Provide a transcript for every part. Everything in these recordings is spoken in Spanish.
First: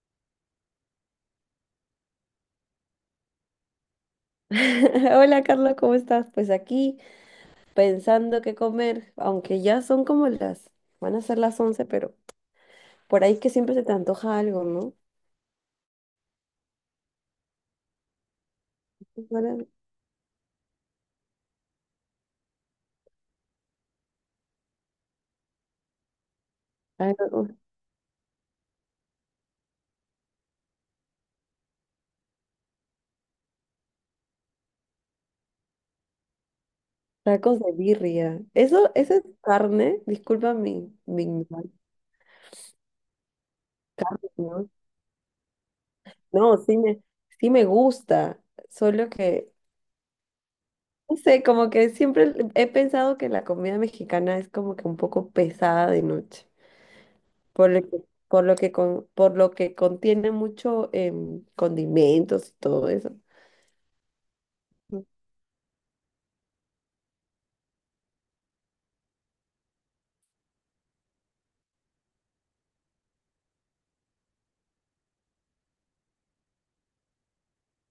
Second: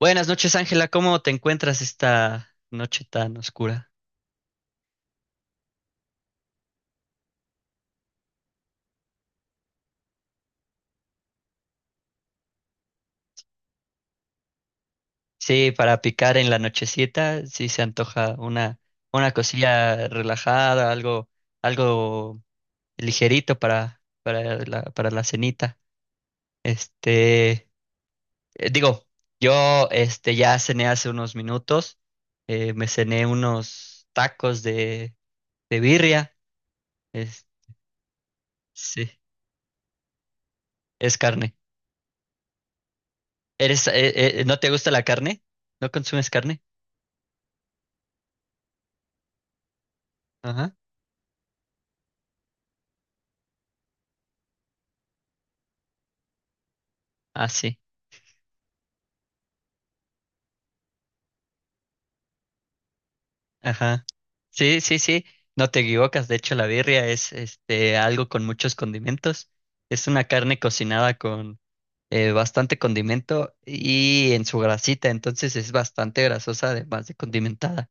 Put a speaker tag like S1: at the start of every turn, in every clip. S1: Buenas noches, Ángela. ¿Cómo te encuentras esta noche tan oscura?
S2: Hola Carlos, ¿cómo estás? Pues aquí pensando qué comer, aunque ya van a ser las 11, pero por ahí que siempre se te antoja algo, ¿no?
S1: Sí, para picar en la nochecita, sí se antoja una
S2: Ahora.
S1: cosilla relajada, algo, algo ligerito para, para la cenita.
S2: algo-
S1: Este, Digo, yo este ya cené hace unos minutos. Me cené unos tacos de birria. Es,
S2: Tacos de birria. Eso
S1: sí,
S2: es carne, disculpa mi,
S1: es
S2: mi
S1: carne.
S2: ignorancia,
S1: ¿Eres,
S2: carne,
S1: no
S2: ¿no?
S1: te gusta la carne? ¿No consumes
S2: No,
S1: carne?
S2: sí me gusta, solo que,
S1: Ajá.
S2: no sé, como que siempre he pensado que la comida mexicana es como que un poco pesada de noche.
S1: Ah,
S2: por
S1: sí.
S2: lo que, por lo que, con- por lo que contiene mucho condimentos y todo eso.
S1: Ajá. Sí, sí,
S2: Mm.
S1: sí. No te equivocas. De hecho, la birria es este algo con muchos condimentos. Es una carne cocinada con bastante condimento y en su grasita, entonces es bastante grasosa, además de condimentada.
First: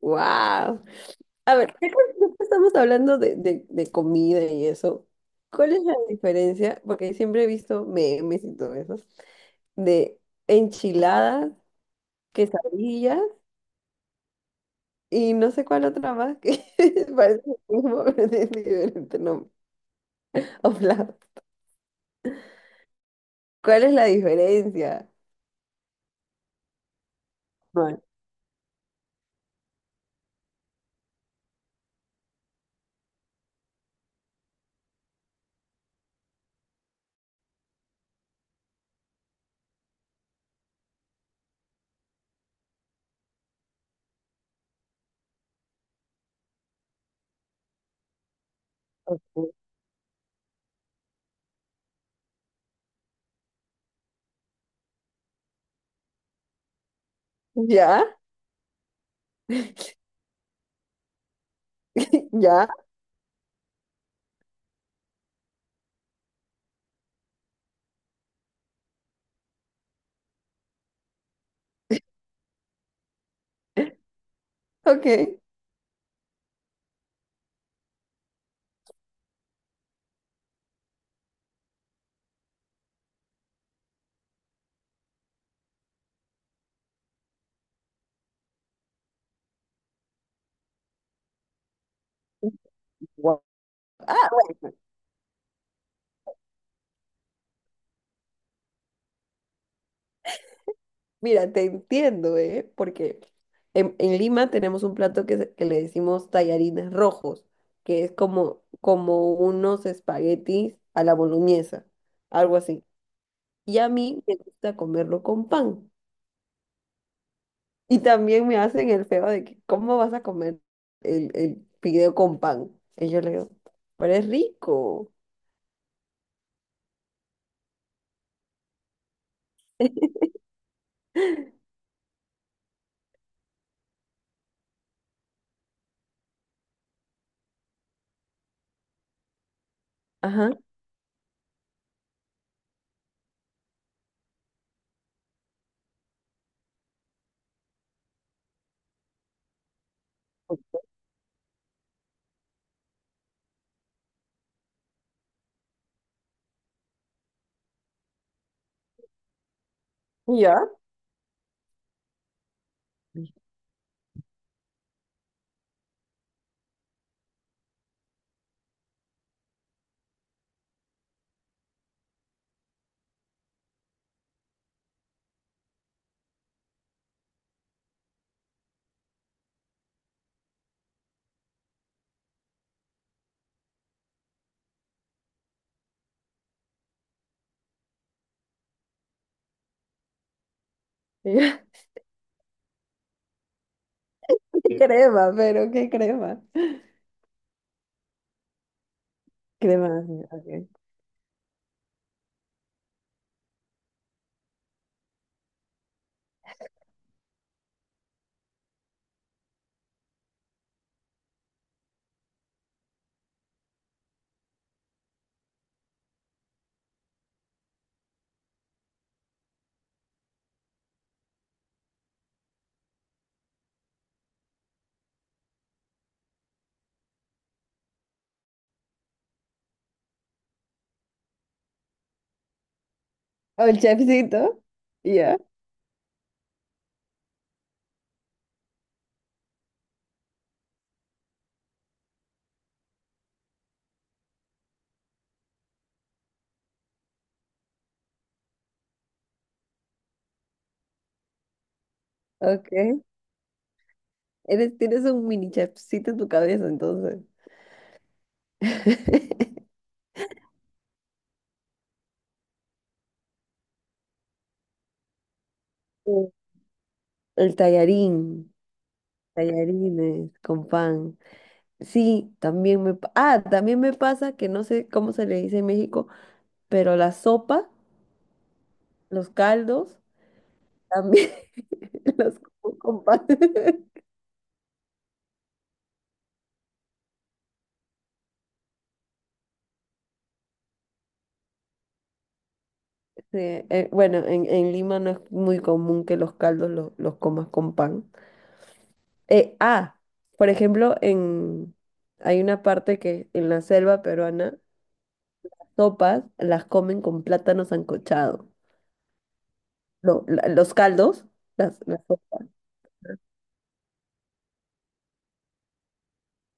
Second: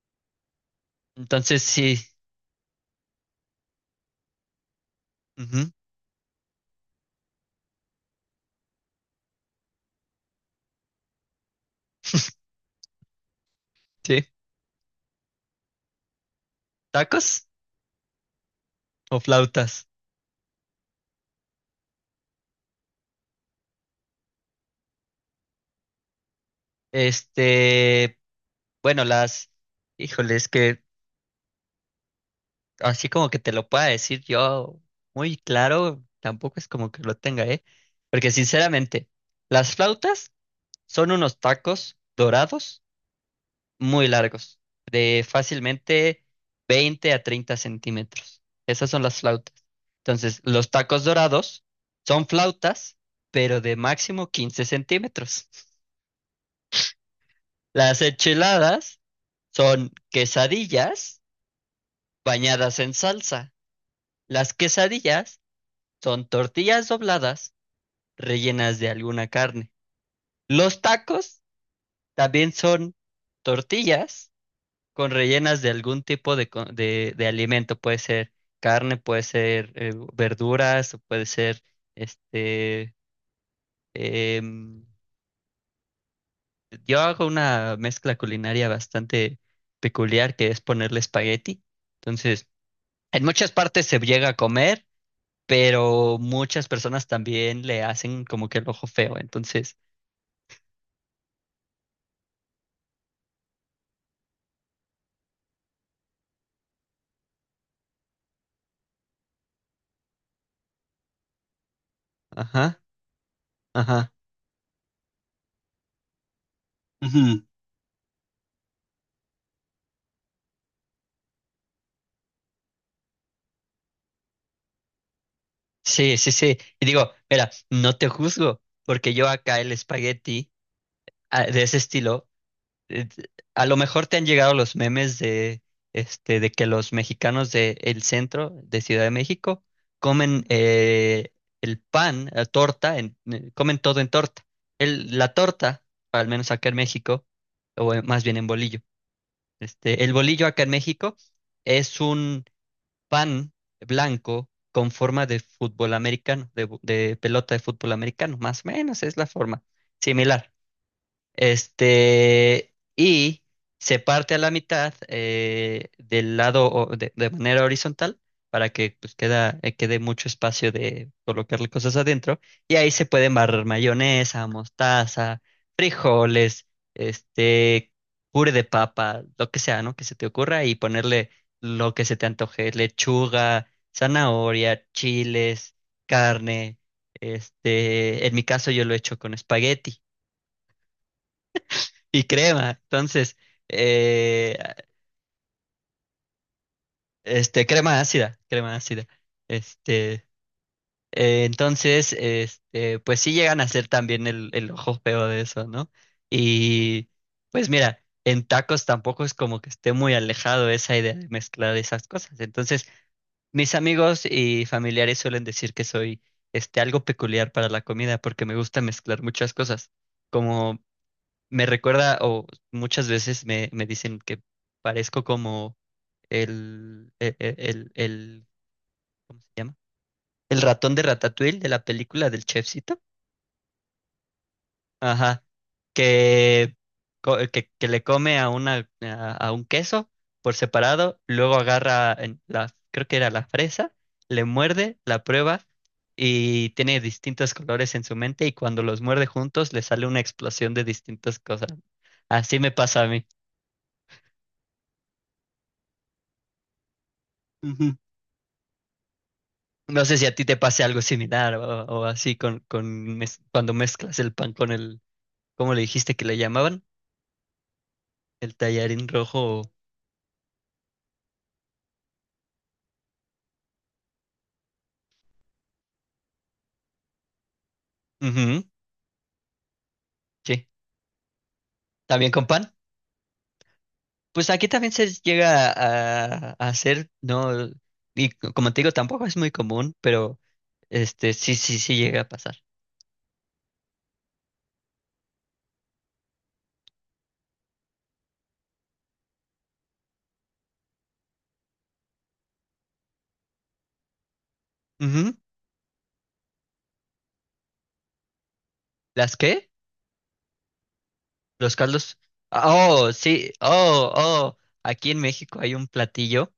S2: Wow. A
S1: Entonces,
S2: ver, ya que
S1: sí.
S2: ya que estamos hablando de comida y eso,
S1: Ujú.
S2: ¿cuál es la diferencia? Porque siempre he visto memes y todo eso, de enchiladas, quesadillas
S1: Sí.
S2: y no sé cuál otra más que parece
S1: ¿Tacos
S2: lo mismo, pero tiene
S1: o
S2: diferente nombre.
S1: flautas?
S2: O plato. ¿Cuál es la diferencia? No.
S1: Este, bueno, las, híjole, es que así como que te lo pueda decir yo muy claro, tampoco es como que lo tenga, ¿eh? Porque sinceramente, las flautas son unos tacos dorados muy largos, de fácilmente 20 a 30 centímetros. Esas son las flautas. Entonces, los tacos dorados son flautas, pero de máximo 15 centímetros. Las
S2: ¿Ya?
S1: enchiladas son quesadillas
S2: ¿Ya?
S1: bañadas en salsa. Las quesadillas son tortillas dobladas rellenas de alguna carne. Los tacos también son tortillas
S2: Ok.
S1: con rellenas de algún tipo de, de alimento. Puede ser carne, puede ser verduras, o puede ser este. em, yo hago una mezcla culinaria bastante peculiar que es ponerle espagueti. Entonces, en
S2: Guau.
S1: muchas partes se
S2: Ah,
S1: llega a
S2: bueno,
S1: comer, pero muchas personas también le hacen como que el ojo feo. Entonces,
S2: mira, te entiendo, ¿eh? Porque en Lima tenemos un plato que le decimos tallarines rojos, que es como, unos espaguetis a la boloñesa, algo
S1: ajá.
S2: así. Y a
S1: Ajá.
S2: mí me gusta comerlo con pan.
S1: Ujú.
S2: Y también me hacen el feo de que, ¿cómo vas a comer el fideo con pan? Y yo le digo, pero es rico.
S1: Sí, sí, sí. Y digo, mira, no te juzgo, porque yo acá el espagueti ah, de ese estilo, eh, a lo mejor te han llegado los memes de, de que los mexicanos de el centro de Ciudad de México comen
S2: Ajá.
S1: el pan, la torta, comen todo en torta. El, la torta, al menos acá en México, o más bien en bolillo. El bolillo acá en México es un pan blanco con forma de fútbol americano, de pelota de fútbol americano, más o menos es la forma
S2: Y
S1: similar.
S2: ya y
S1: Y se parte a la mitad del de manera horizontal para que pues, queda, quede mucho espacio de colocarle cosas adentro. Y ahí se pueden barrer mayonesa, mostaza, frijoles, este, puré de papa, lo que sea, ¿no? Que se te ocurra y ponerle lo que se te antoje, lechuga, zanahoria, chiles, carne. En mi caso yo lo he hecho con espagueti.
S2: yo,
S1: Y crema, entonces, eh,
S2: ¿qué crema, pero qué crema?
S1: crema ácida, crema ácida.
S2: Crema, así,
S1: Este,
S2: ok.
S1: entonces, pues sí llegan a ser también el ojo feo de eso, ¿no? Y pues mira, en tacos tampoco es como que esté muy alejado esa idea de mezclar esas cosas. Entonces, mis amigos y familiares suelen decir que soy, algo peculiar para la comida porque me gusta mezclar muchas cosas. Como me recuerda, o muchas veces me dicen que parezco como el, ¿cómo se llama? El ratón de Ratatouille de la película del chefcito.
S2: O el chefcito. Y yo,
S1: Ajá. Que, que le come a una, a un queso por separado, luego agarra en la, creo que era la fresa, le muerde, la prueba y tiene distintos colores en su mente y cuando los muerde juntos le sale una explosión de distintas cosas. Así me
S2: ok.
S1: pasa a mí.
S2: Tienes un mini chefcito en tu cabeza, entonces.
S1: No sé si a ti te pase algo similar o así con cuando mezclas el pan con el, ¿cómo le dijiste que
S2: Mm.
S1: le llamaban?
S2: El
S1: El
S2: tallarín,
S1: tallarín rojo.
S2: tallarines con pan. Sí, también me pasa que no sé cómo se le dice en México, pero la sopa,
S1: Ujú,
S2: los caldos,
S1: sí.
S2: también
S1: ¿También
S2: los
S1: con pan?
S2: como con pan.
S1: Pues aquí también se llega a hacer, ¿no? Y como te digo, tampoco es muy común, pero este sí, sí, sí llega a pasar.
S2: Sí, bueno, en Lima no es muy común que los caldos los comas con pan. Ah, por ejemplo, hay una parte que en la selva peruana,
S1: Ujú.
S2: sopas las comen con plátano sancochado.
S1: ¿Las qué?
S2: Lo- la- los caldos,
S1: ¿Los
S2: las
S1: caldos?
S2: sopas.
S1: Ah, oh, sí, oh, oh. Aquí en México hay un platillo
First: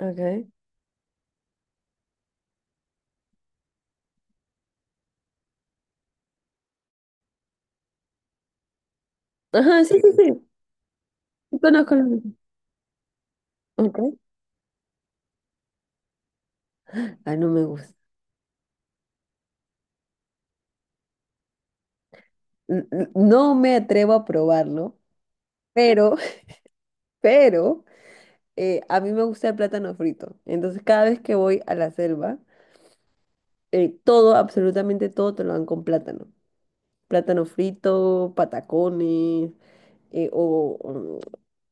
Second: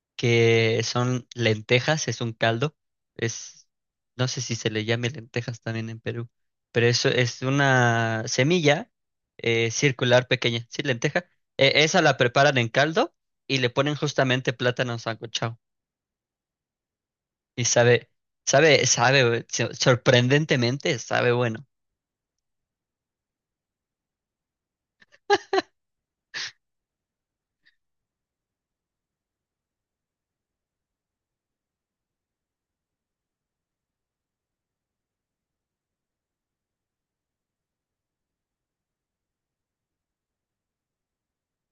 S2: Okay.
S1: que son lentejas, es un caldo, es, no sé si se le llame lentejas también en Perú, pero eso es una semilla
S2: Ajá, sí, sí,
S1: circular
S2: sí.
S1: pequeña, sí, lenteja.
S2: Sí, conozco
S1: Esa
S2: lo
S1: la
S2: mismo.
S1: preparan en caldo y le ponen
S2: Okay.
S1: justamente plátano sancochado
S2: Ay, no
S1: y
S2: me gusta.
S1: sabe, sabe, sabe, sorprendentemente sabe bueno.
S2: No me atrevo a probarlo, pero, pero. A mí me gusta el plátano frito. Entonces, cada vez que voy a la selva, todo, absolutamente todo, te lo dan con plátano. Plátano frito, patacones, eh, o o,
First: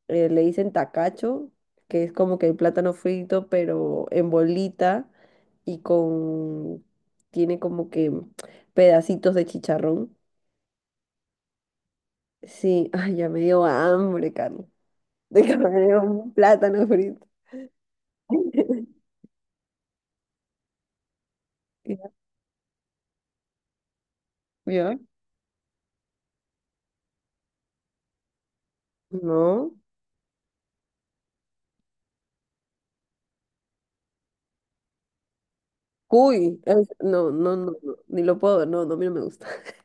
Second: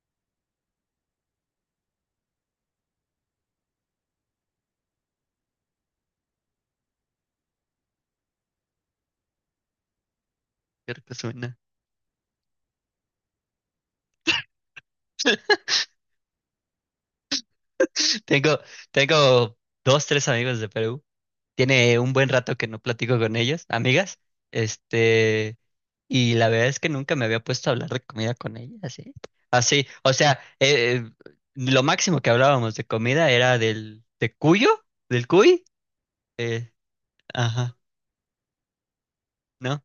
S2: eh, le dicen tacacho, que es como que el plátano frito, pero en bolita y tiene como que pedacitos de chicharrón.
S1: Creo que suena.
S2: Sí, ay, ya me dio hambre, Carlos. De que me dio un plátano frito.
S1: Tengo, tengo dos, tres amigos de Perú. Tiene
S2: ¿Ya?
S1: un buen rato que no platico con ellas, amigas.
S2: ¿Ya?
S1: Este, y la verdad es que nunca me había puesto a hablar de comida con ellas, ¿eh?
S2: No.
S1: Así, o sea, lo máximo que hablábamos de comida era del, de cuyo, del cuy.
S2: Cuy,
S1: eh,
S2: no, no, no,
S1: ajá.
S2: no, ni lo puedo, no, no, a mí no me gusta.
S1: ¿No?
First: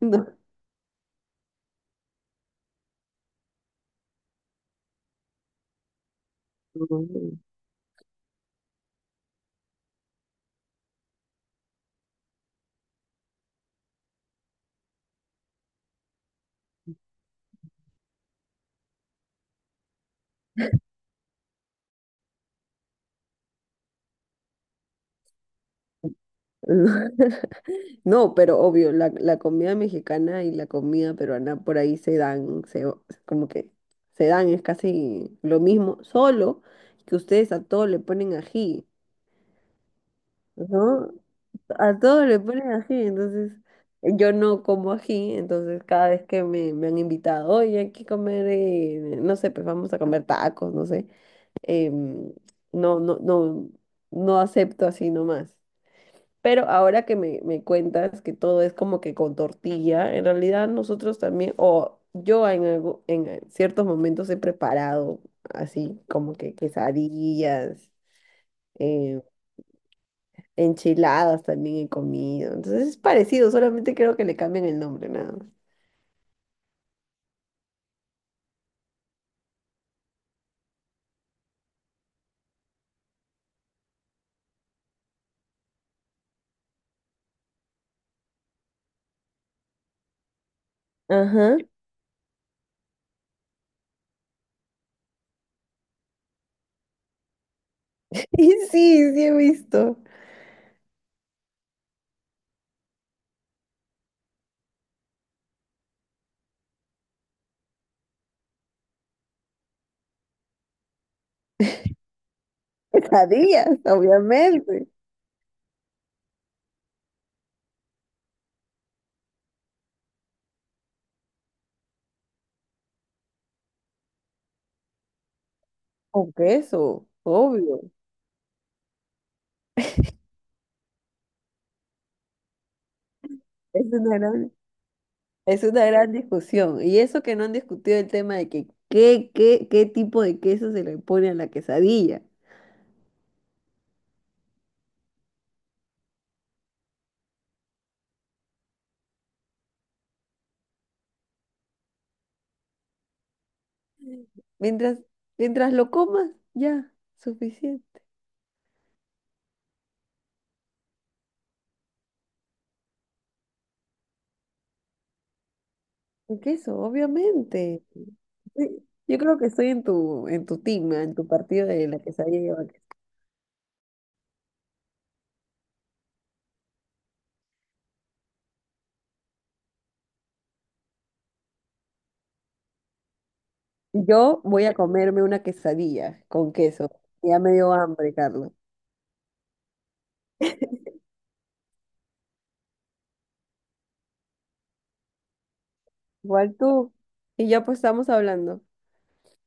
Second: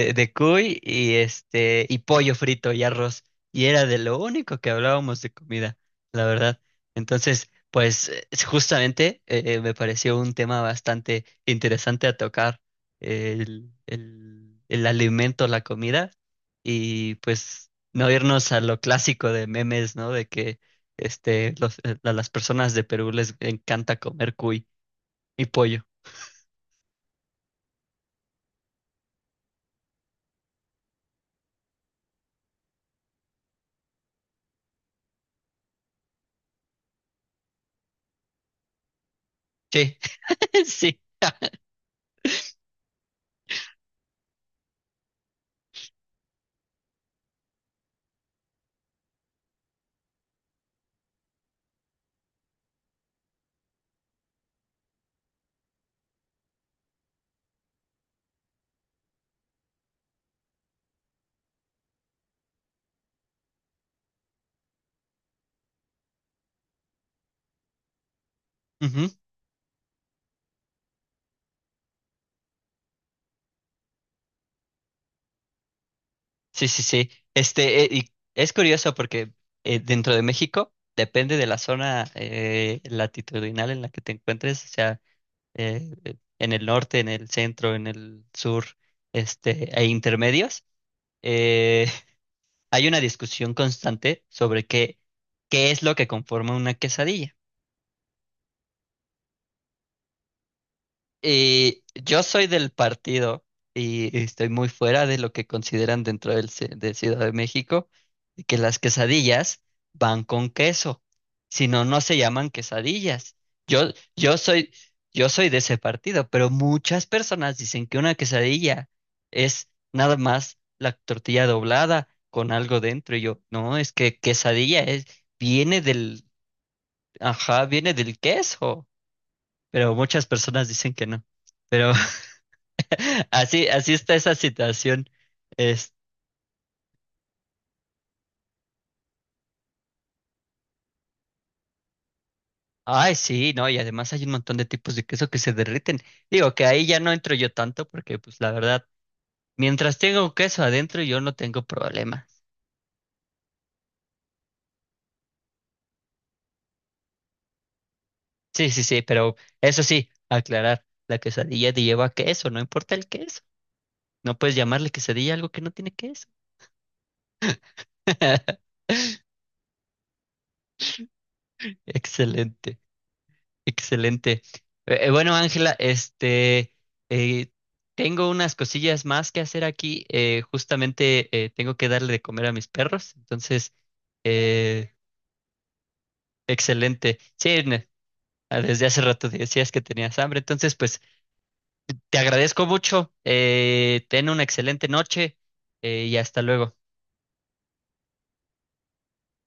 S2: No,
S1: De cuy y y pollo frito y arroz. Y era de lo único que hablábamos de comida, la verdad.
S2: no, no.
S1: Entonces, pues justamente me pareció un tema bastante interesante a tocar, el alimento, la comida, y pues no irnos a lo clásico de memes, ¿no? De que a las personas de Perú les encanta comer cuy y pollo.
S2: No, pero obvio, la comida mexicana y la comida peruana por ahí se dan, como que se dan, es casi lo mismo, solo que ustedes a todo le ponen ají,
S1: Sí,
S2: ¿no? A todo le ponen ají, entonces yo no como ají, entonces cada vez que me han invitado, oye, hay que comer, no sé, pues vamos a comer tacos, no sé. em, no, no, no, no acepto así nomás. Pero ahora que me cuentas que todo es como que con tortilla, en realidad nosotros también, o yo en ciertos momentos he preparado así como que quesadillas,
S1: sí.
S2: eh, enchiladas también he comido. Entonces es parecido, solamente creo que le cambian el nombre, nada más.
S1: Sí, sí, sí. Y es curioso porque dentro de México depende de la zona latitudinal en la que te encuentres, o sea, en el norte, en el centro, en el sur, e intermedios.
S2: Ajá.
S1: eh, Hay una discusión constante sobre qué, qué es lo que conforma una quesadilla.
S2: Y sí, sí he visto.
S1: Y yo soy del partido y estoy muy fuera de lo que consideran dentro de Ciudad de México, de que las quesadillas van con queso, si no, no se llaman quesadillas.
S2: Quesadillas,
S1: Yo, yo soy,
S2: obviamente.
S1: yo soy de ese partido, pero muchas personas dicen que una quesadilla es nada más la tortilla doblada con algo dentro. Y yo, no, es que quesadilla es, viene del,
S2: Con queso,
S1: ajá,
S2: obvio.
S1: viene del queso, pero muchas personas dicen que no. Pero así,
S2: Es
S1: así está
S2: una
S1: esa
S2: gran
S1: situación.
S2: Es una
S1: Es,
S2: gran discusión. Y eso que no han discutido el tema de que qué tipo de queso se le pone a la quesadilla.
S1: ay, sí, no, y además hay un montón de tipos de queso que se derriten. Digo que ahí ya no entro yo tanto porque, pues, la verdad, mientras tenga un queso adentro, yo no tengo problema.
S2: Mientras, mientras lo comas, ya, suficiente.
S1: Sí, sí, sí, pero eso sí, aclarar, la quesadilla te lleva queso, no importa el queso. No puedes llamarle quesadilla a algo que no tiene queso.
S2: El queso, obviamente. Sí, yo creo que estoy en tu team, en tu partido de la quesadilla lleva
S1: Excelente.
S2: queso.
S1: Excelente. Bueno, Ángela, eh, tengo unas cosillas más que hacer aquí. Justamente tengo que darle de comer a mis perros. Entonces,
S2: Yo voy a
S1: eh,
S2: comerme una quesadilla con queso.
S1: excelente.
S2: Ya me
S1: Sí,
S2: dio
S1: ne-
S2: hambre, Carlos.
S1: ah, desde hace rato decías que tenías hambre. Entonces, pues, te agradezco mucho. Ten una excelente noche y hasta
S2: Igual
S1: luego.
S2: tú. Y ya pues estamos hablando.